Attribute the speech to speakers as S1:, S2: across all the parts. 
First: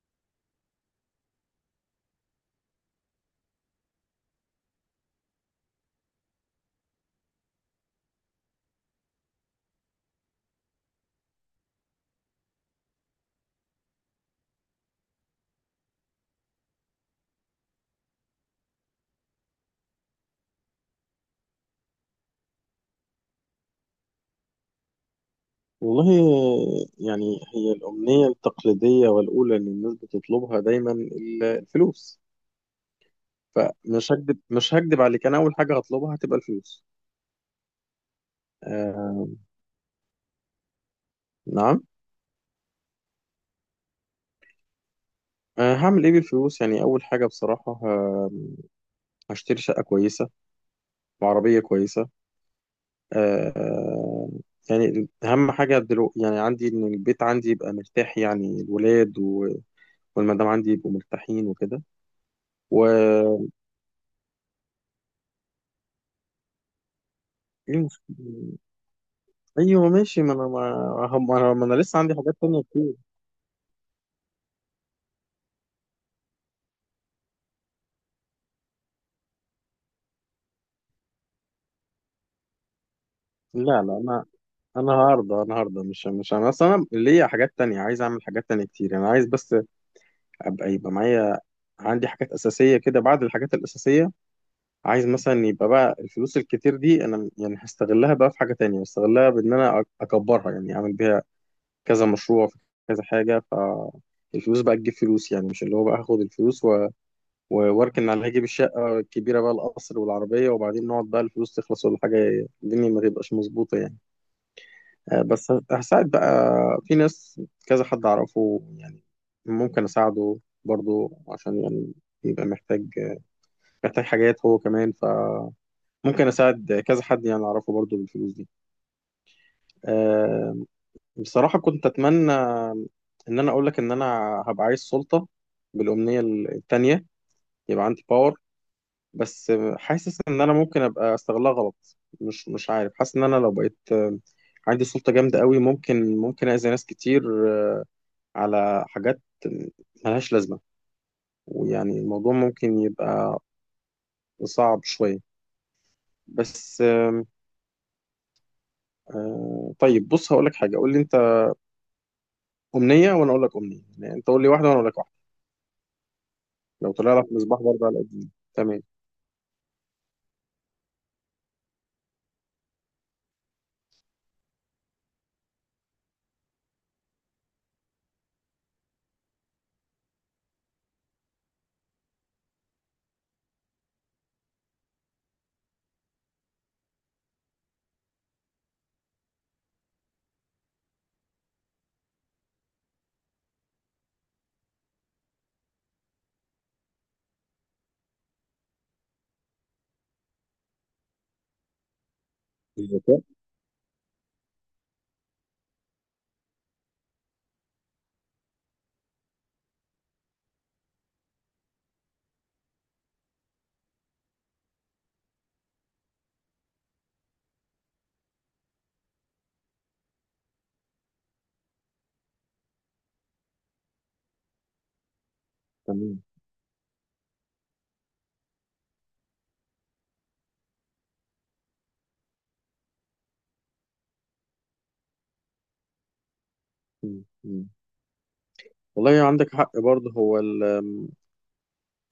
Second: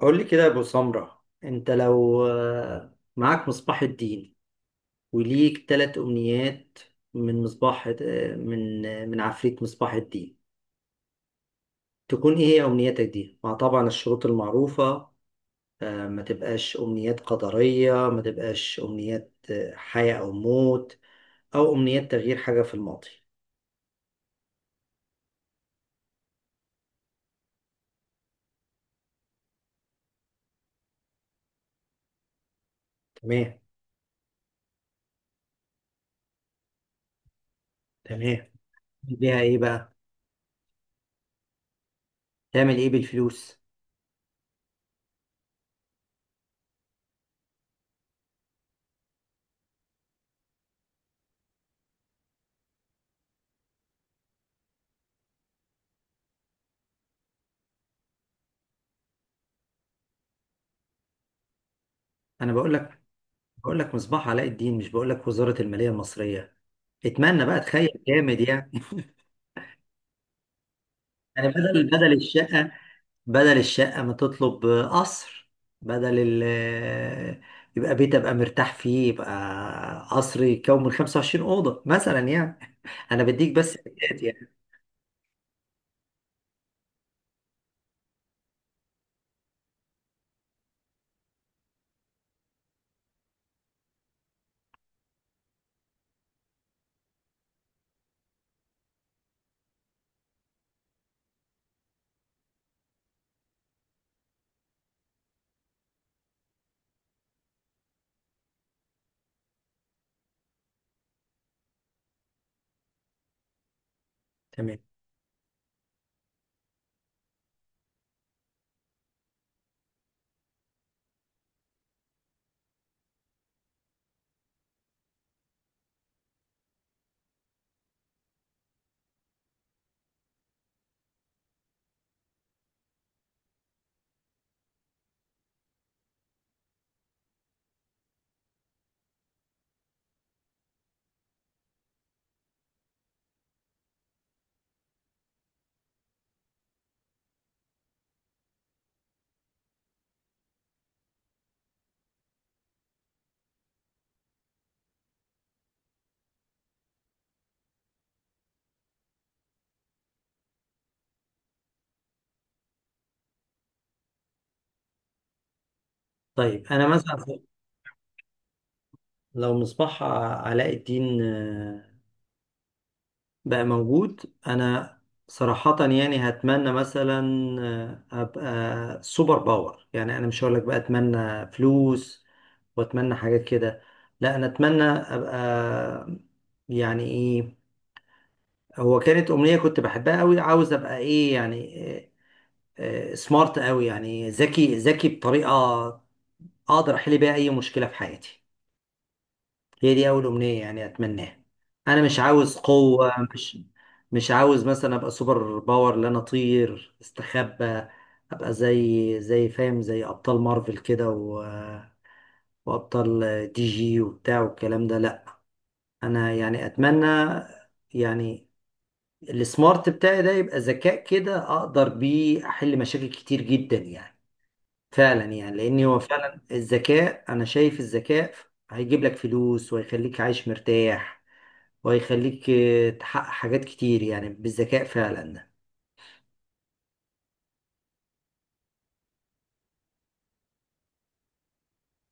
S1: قول لي كده يا ابو سمرة، انت لو معاك مصباح الدين وليك ثلاث امنيات من مصباح، آه، من آه، من عفريت مصباح الدين، تكون ايه هي امنياتك دي؟ مع طبعا الشروط المعروفة، ما تبقاش امنيات قدرية، ما تبقاش امنيات حياة او موت، او امنيات تغيير حاجة في الماضي.
S2: والله، يعني هي الأمنية التقليدية والأولى اللي الناس بتطلبها دايما الفلوس.
S1: تمام.
S2: فمش هكدب مش هكدب عليك، أنا أول حاجة هطلبها هتبقى الفلوس.
S1: تمام.
S2: آه.
S1: ليها ايه بقى؟
S2: نعم.
S1: تعمل ايه بالفلوس؟
S2: آه، هعمل إيه بالفلوس؟ يعني أول حاجة بصراحة هشتري شقة كويسة وعربية كويسة. آه. يعني أهم حاجة دلوقتي يعني عندي إن البيت عندي يبقى مرتاح، يعني الولاد والمدام عندي يبقوا مرتاحين وكده
S1: انا بقول
S2: و
S1: لك بقول لك مصباح علاء الدين، مش بقول لك وزارة المالية المصرية. اتمنى بقى، تخيل جامد يعني.
S2: ايوه، ماشي. ما انا ما هم ما
S1: يعني
S2: انا ما انا
S1: بدل
S2: لسه
S1: بدل
S2: عندي حاجات تانية
S1: الشقة،
S2: كتير.
S1: بدل الشقة ما تطلب قصر، بدل ال يبقى بيت ابقى مرتاح فيه، يبقى قصر يكون من 25 أوضة مثلا يعني. انا بديك بس
S2: لا
S1: بدايات
S2: انا،
S1: يعني.
S2: انا هرضى. مش انا اصلا، انا ليا حاجات تانية، عايز اعمل حاجات تانية كتير. انا عايز بس ابقى يبقى معايا عندي حاجات اساسية كده. بعد الحاجات الاساسية، عايز مثلا يبقى بقى الفلوس الكتير دي انا يعني هستغلها بقى في حاجة تانية، هستغلها بان انا اكبرها، يعني اعمل بيها كذا مشروع في كذا حاجة، فالفلوس بقى تجيب فلوس، يعني مش اللي هو بقى هاخد الفلوس واركن على هجيب الشقة الكبيرة بقى القصر والعربية، وبعدين نقعد بقى الفلوس تخلص ولا حاجة، الدنيا ما تبقاش مظبوطة يعني.
S1: تمام.
S2: بس هساعد بقى في ناس، كذا حد أعرفه يعني ممكن أساعده برضو عشان يعني يبقى محتاج، محتاج حاجات هو كمان، فممكن أساعد كذا حد يعني أعرفه برضو بالفلوس دي. آه، بصراحة كنت أتمنى إن أنا أقول لك إن أنا هبقى عايز سلطة بالأمنية التانية، يبقى عندي باور. بس حاسس ان انا ممكن ابقى استغلها غلط، مش عارف، حاسس ان انا لو بقيت عندي سلطة جامدة قوي، ممكن اذي ناس كتير، آه، على حاجات ملهاش لازمة، ويعني الموضوع ممكن يبقى صعب شوية. بس آم، طيب بص، هقول لك حاجة، قول لي انت أمنية وانا اقول لك أمنية، يعني انت قول لي واحدة وانا اقول لك واحدة.
S1: طيب انا
S2: لو طلع لك
S1: مثلا
S2: مصباح برضه على قديم، تمام.
S1: لو مصباح علاء الدين بقى موجود، انا صراحة يعني هتمنى مثلا ابقى سوبر باور. يعني انا مش هقولك بقى اتمنى فلوس واتمنى حاجات كده، لا انا اتمنى ابقى، يعني ايه، هو كانت امنية كنت بحبها قوي، عاوز ابقى ايه يعني سمارت قوي، يعني ذكي بطريقة اقدر احل بيها اي مشكلة في حياتي. هي دي اول امنيه يعني اتمناها. انا مش عاوز قوه،
S2: الذكاء.
S1: مش مش عاوز مثلا ابقى سوبر باور لا انا اطير استخبى، ابقى زي فاهم، زي ابطال مارفل كده و... وابطال دي جي وبتاع والكلام ده، لا. انا يعني اتمنى يعني السمارت بتاعي ده يبقى ذكاء كده اقدر بيه احل مشاكل كتير جدا يعني، فعلا يعني. لان هو
S2: تمام.
S1: فعلا الذكاء، انا شايف الذكاء هيجيب لك فلوس وهيخليك عايش مرتاح، وهيخليك تحقق حاجات كتير يعني، بالذكاء فعلا.
S2: مم. مم. والله عندك حق برضه، هو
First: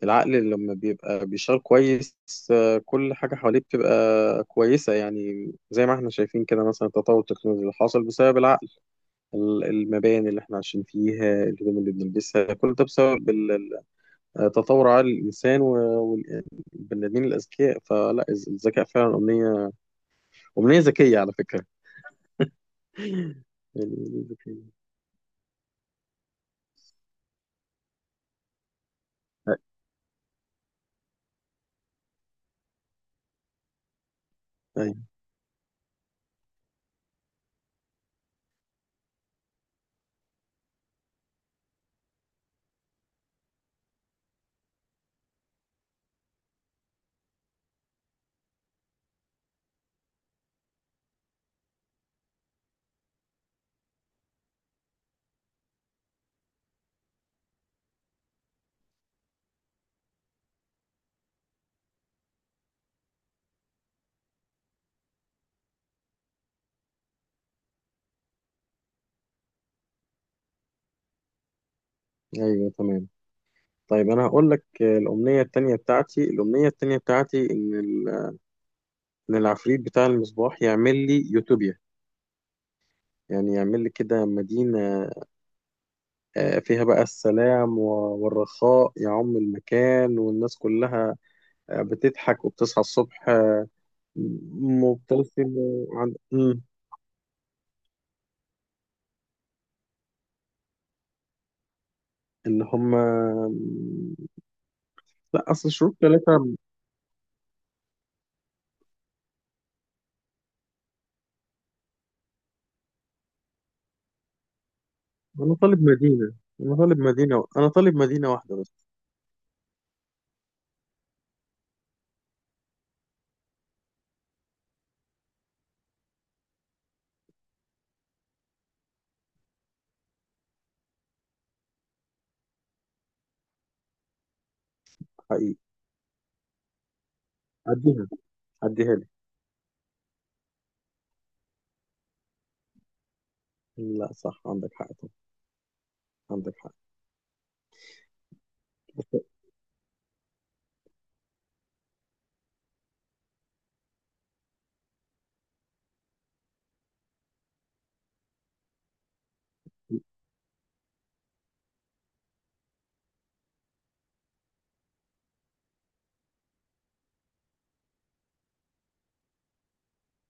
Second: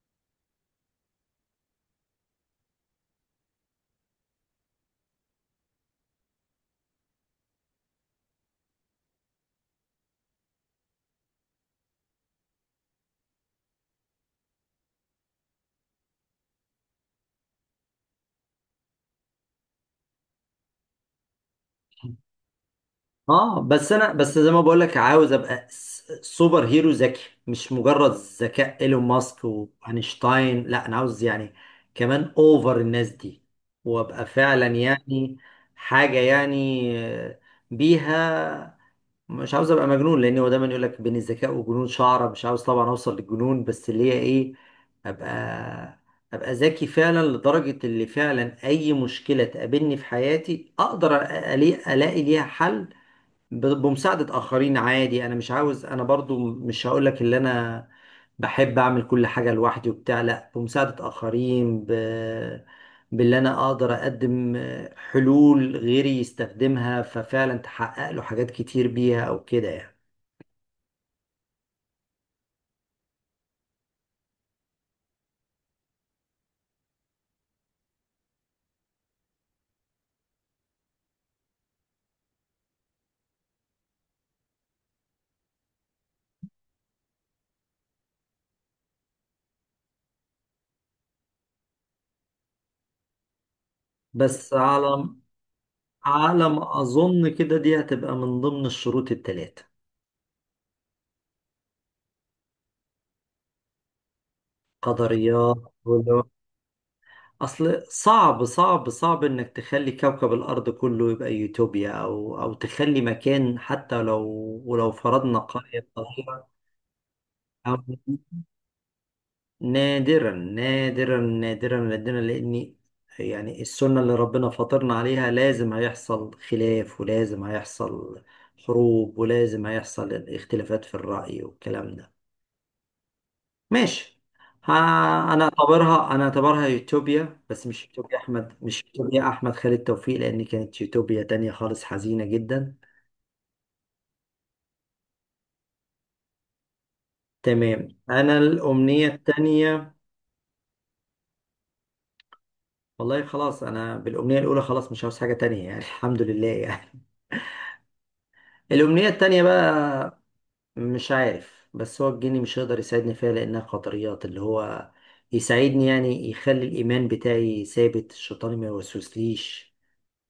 S2: العقل لما بيبقى بيشتغل كويس، كل حاجة حواليه بتبقى كويسة، يعني زي ما احنا شايفين كده مثلا التطور التكنولوجي اللي حصل بسبب العقل، المباني اللي احنا عايشين فيها، الهدوم اللي بنلبسها، كل ده بسبب تطور عقل الإنسان والبني آدمين الأذكياء. الذكاء فعلا أمنية، أمنية ذكية على فكرة. يعني
S1: اه بس انا
S2: أمنية
S1: بس زي ما
S2: ذكية.
S1: بقول لك، عاوز ابقى سوبر هيرو ذكي، مش مجرد ذكاء ايلون ماسك واينشتاين، لا انا عاوز يعني كمان اوفر الناس دي، وابقى فعلا
S2: أيوه،
S1: يعني حاجة يعني بيها. مش عاوز ابقى مجنون، لان هو دايما يقول لك بين الذكاء والجنون شعره، مش عاوز طبعا اوصل للجنون، بس اللي هي ايه، ابقى ابقى ذكي فعلا لدرجه اللي فعلا اي مشكله تقابلني في حياتي اقدر الاقي ليها حل، بمساعدة آخرين عادي. أنا مش عاوز، أنا برضو مش هقولك اللي أنا بحب أعمل كل حاجة لوحدي وبتاع، لأ بمساعدة آخرين، ب... باللي أنا أقدر أقدم حلول غيري يستخدمها ففعلا تحقق له حاجات كتير بيها أو كده يعني.
S2: أيوه، تمام. طيب أنا هقول لك، الأمنية التانية بتاعتي، الأمنية التانية بتاعتي إن ال ان العفريت بتاع المصباح يعمل لي يوتوبيا، يعني يعمل لي كده مدينة، فيها بقى السلام والرخاء يعم المكان، والناس كلها بتضحك، وبتصحى الصبح
S1: بس على
S2: مبتسم وعن...
S1: على
S2: مم.
S1: ما أظن كده دي هتبقى من ضمن الشروط التلاتة،
S2: اللي هم لا،
S1: قدريات.
S2: أصل شروط ثلاثة.
S1: اصل صعب صعب انك تخلي كوكب الارض كله يبقى يوتوبيا، او او تخلي مكان حتى لو ولو فرضنا
S2: أنا طالب
S1: قرية
S2: مدينة،
S1: صغيرة،
S2: أنا طالب مدينة أنا
S1: أو
S2: طالب مدينة واحدة بس.
S1: نادرا نادرا نادرا نادرا. لان يعني السنة اللي ربنا فطرنا عليها لازم هيحصل خلاف، ولازم هيحصل حروب، ولازم هيحصل اختلافات في الرأي والكلام ده. ماشي. ها، انا
S2: حقيقي.
S1: اعتبرها انا اعتبرها يوتوبيا، بس مش
S2: عديها،
S1: يوتوبيا احمد، مش
S2: عديها لي.
S1: يوتوبيا احمد خالد توفيق، لان كانت يوتوبيا تانية خالص حزينة جدا.
S2: لا صح، عندك حق طبعا. عندك
S1: تمام. انا الامنية
S2: حق.
S1: التانية، والله خلاص انا بالامنية الاولى خلاص مش عاوز حاجة تانية يعني. الحمد لله يعني. الامنية التانية بقى، مش عارف، بس هو الجني مش هيقدر يساعدني فيها لانها قدريات، اللي هو يساعدني يعني يخلي الايمان بتاعي ثابت، الشيطان ما يوسوسليش،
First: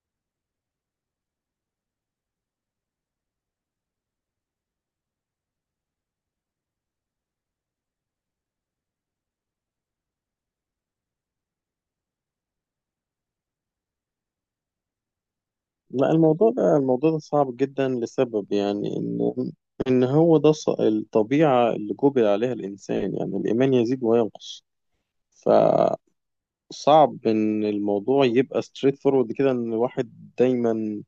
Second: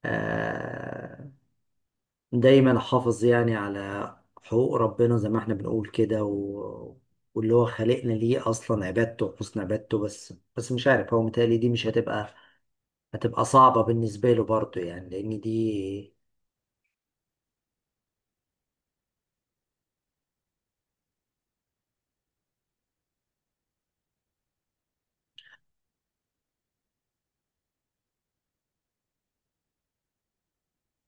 S1: آه، دايما حافظ يعني على حقوق ربنا زي ما احنا بنقول كده و... واللي هو خلقنا ليه اصلا عبادته وحسن عبادته. بس مش عارف هو متهيألي دي مش هتبقى، هتبقى صعبة بالنسبة له برضه يعني، لان
S2: لا،
S1: دي.
S2: الموضوع ده صعب جدا لسبب، يعني ان الطبيعة اللي جبل عليها الانسان، يعني الايمان يزيد وينقص، فصعب ان الموضوع يبقى ستريت فورورد كده، ان الواحد دايما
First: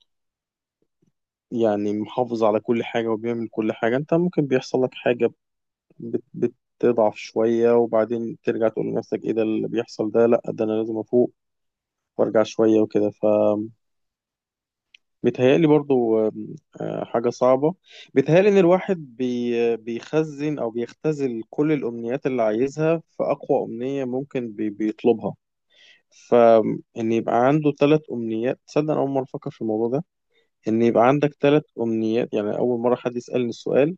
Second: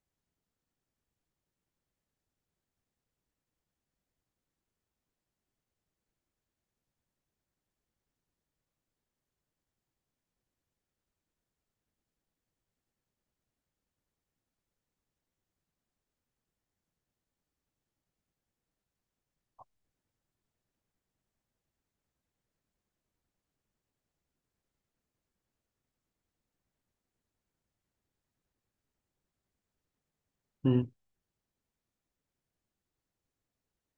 S2: يعني محافظ على كل حاجة وبيعمل كل حاجة. انت ممكن بيحصل لك حاجة، بت تضعف شوية، وبعدين ترجع تقول لنفسك ايه ده اللي بيحصل ده، لا ده انا لازم افوق وارجع شوية وكده. بيتهيألي برضو حاجة صعبة. بيتهيألي إن الواحد بيخزن أو بيختزل كل الأمنيات اللي عايزها في أقوى أمنية ممكن بيطلبها. فإن يبقى عنده ثلاث أمنيات، تصدق أنا أول مرة أفكر في الموضوع ده؟ إن
S1: مم.
S2: يبقى عندك ثلاث أمنيات، يعني أول مرة حد يسألني السؤال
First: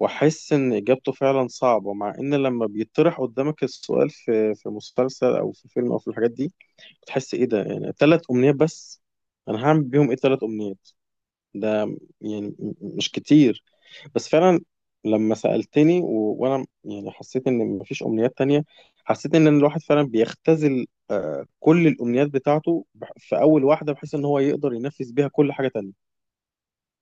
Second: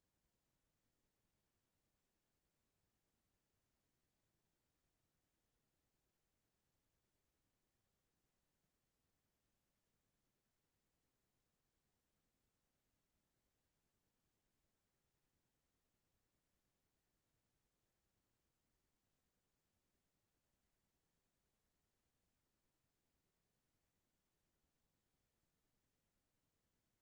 S2: وأحس إن إجابته فعلا صعبة، مع إن لما بيطرح قدامك السؤال في مسلسل أو في فيلم أو في الحاجات دي، بتحس إيه ده، يعني ثلاث أمنيات بس، أنا هعمل بيهم إيه؟ ثلاث أمنيات ده يعني مش كتير. بس فعلا لما سألتني وانا يعني حسيت ان مفيش امنيات تانية، حسيت ان الواحد فعلا بيختزل كل الامنيات بتاعته في اول واحدة، بحيث ان هو يقدر ينفذ بيها كل حاجة تانية.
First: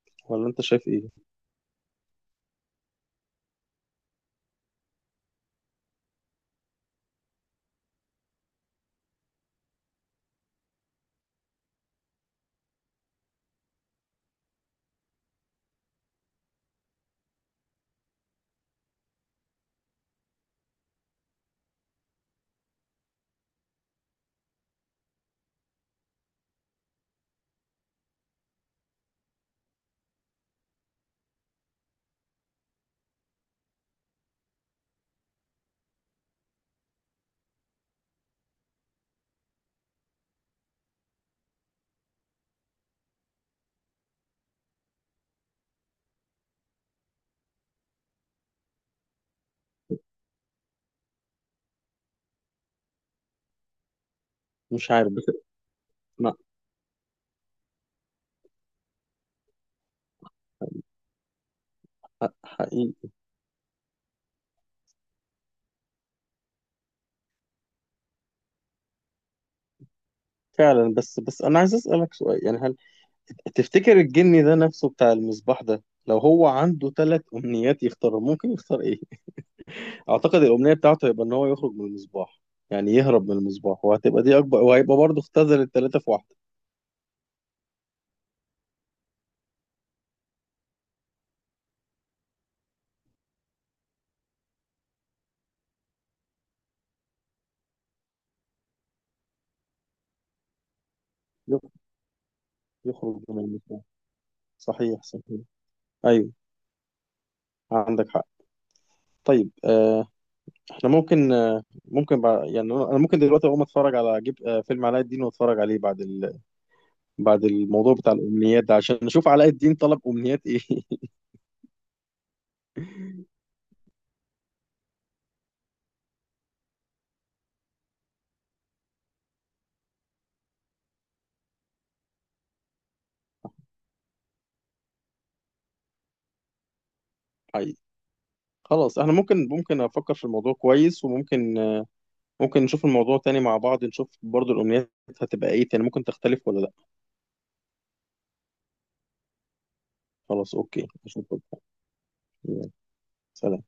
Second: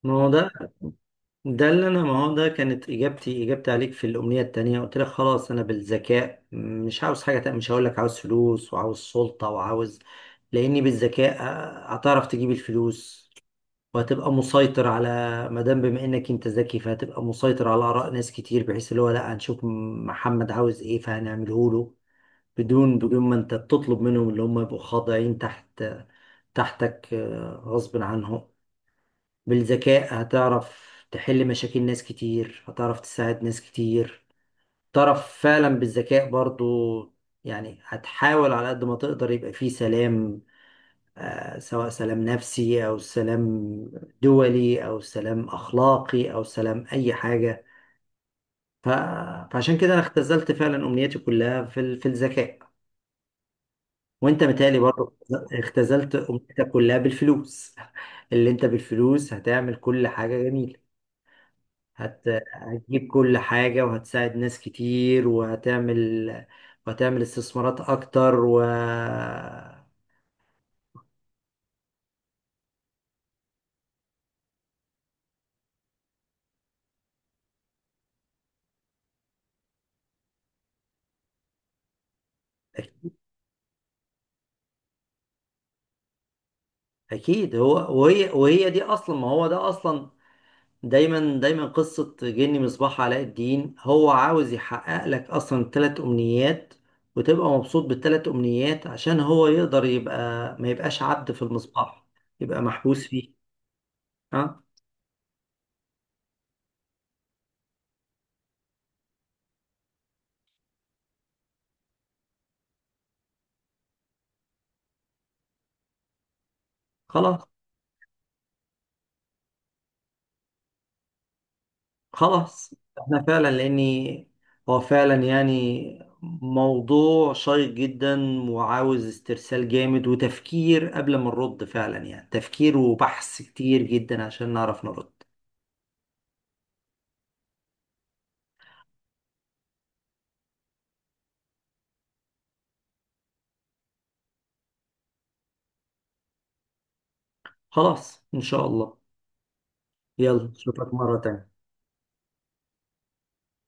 S1: ما هو
S2: ولا
S1: ده،
S2: انت شايف ايه؟
S1: ده اللي انا، ما هو ده كانت اجابتي، اجابتي عليك في الامنية التانية قلت لك خلاص انا بالذكاء مش عاوز حاجة تانية، مش هقول لك عاوز فلوس وعاوز سلطة وعاوز، لاني بالذكاء هتعرف تجيب الفلوس، وهتبقى مسيطر على، ما دام بما انك انت ذكي فهتبقى مسيطر على اراء ناس كتير، بحيث اللي هو لا هنشوف محمد عاوز ايه فهنعمله له، بدون ما انت بتطلب منهم اللي هم يبقوا خاضعين تحت تحتك غصب عنهم. بالذكاء هتعرف تحل مشاكل ناس كتير، هتعرف تساعد ناس كتير، تعرف فعلا بالذكاء برضو يعني هتحاول على قد ما تقدر يبقى فيه سلام، سواء سلام نفسي أو سلام دولي أو سلام أخلاقي أو سلام أي حاجة. ف... فعشان كده أنا اختزلت فعلا أمنياتي كلها في ال... في الذكاء. وأنت متهيألي
S2: مش عارف
S1: برضه
S2: بس.
S1: اختزلت
S2: ما
S1: أمنيتك كلها بالفلوس. اللي أنت بالفلوس هتعمل كل حاجة جميلة، هت...
S2: ح-
S1: هتجيب
S2: حقيقي.
S1: كل حاجة وهتساعد ناس كتير وهتعمل، وهتعمل استثمارات أكتر و...
S2: فعلا، بس انا عايز اسألك سؤال، يعني هل تفتكر الجني ده نفسه بتاع المصباح ده، لو هو عنده ثلاث امنيات يختار، ممكن يختار ايه؟ اعتقد الامنيه بتاعته هيبقى ان هو يخرج من المصباح، يعني يهرب من المصباح، وهتبقى دي اكبر، وهيبقى برضه اختزل الثلاثه في واحده.
S1: أكيد هو، وهي وهي دي أصلا، ما هو ده أصلا دايما دايما قصة جني مصباح علاء الدين هو عاوز يحقق لك أصلا التلات أمنيات وتبقى مبسوط بالتلات أمنيات عشان هو يقدر يبقى، ما يبقاش عبد في
S2: يخ-
S1: المصباح، يبقى محبوس
S2: يخرج
S1: فيه.
S2: من المصباح.
S1: ها.
S2: صحيح، صحيح. ايوه، عندك حق. طيب آه، احنا ممكن آه ممكن يعني أنا ممكن دلوقتي اقوم اتفرج على جيب آه فيلم علاء الدين، واتفرج عليه بعد
S1: خلاص.
S2: بعد الموضوع بتاع الامنيات ده، عشان نشوف علاء الدين طلب امنيات ايه.
S1: خلاص احنا فعلا، لأني هو فعلا يعني موضوع شيق جدا وعاوز استرسال جامد وتفكير قبل ما نرد فعلا يعني، تفكير وبحث كتير جدا عشان نعرف نرد.
S2: حقيقي. خلاص، احنا ممكن، افكر في الموضوع كويس، وممكن ممكن نشوف الموضوع تاني مع بعض، نشوف برضه الامنيات هتبقى ايه تاني، ممكن تختلف ولا لا.
S1: خلاص إن شاء الله. يلا
S2: خلاص، اوكي.
S1: اشوفك مرة
S2: اشوفك.
S1: تانية.
S2: يلا، سلام.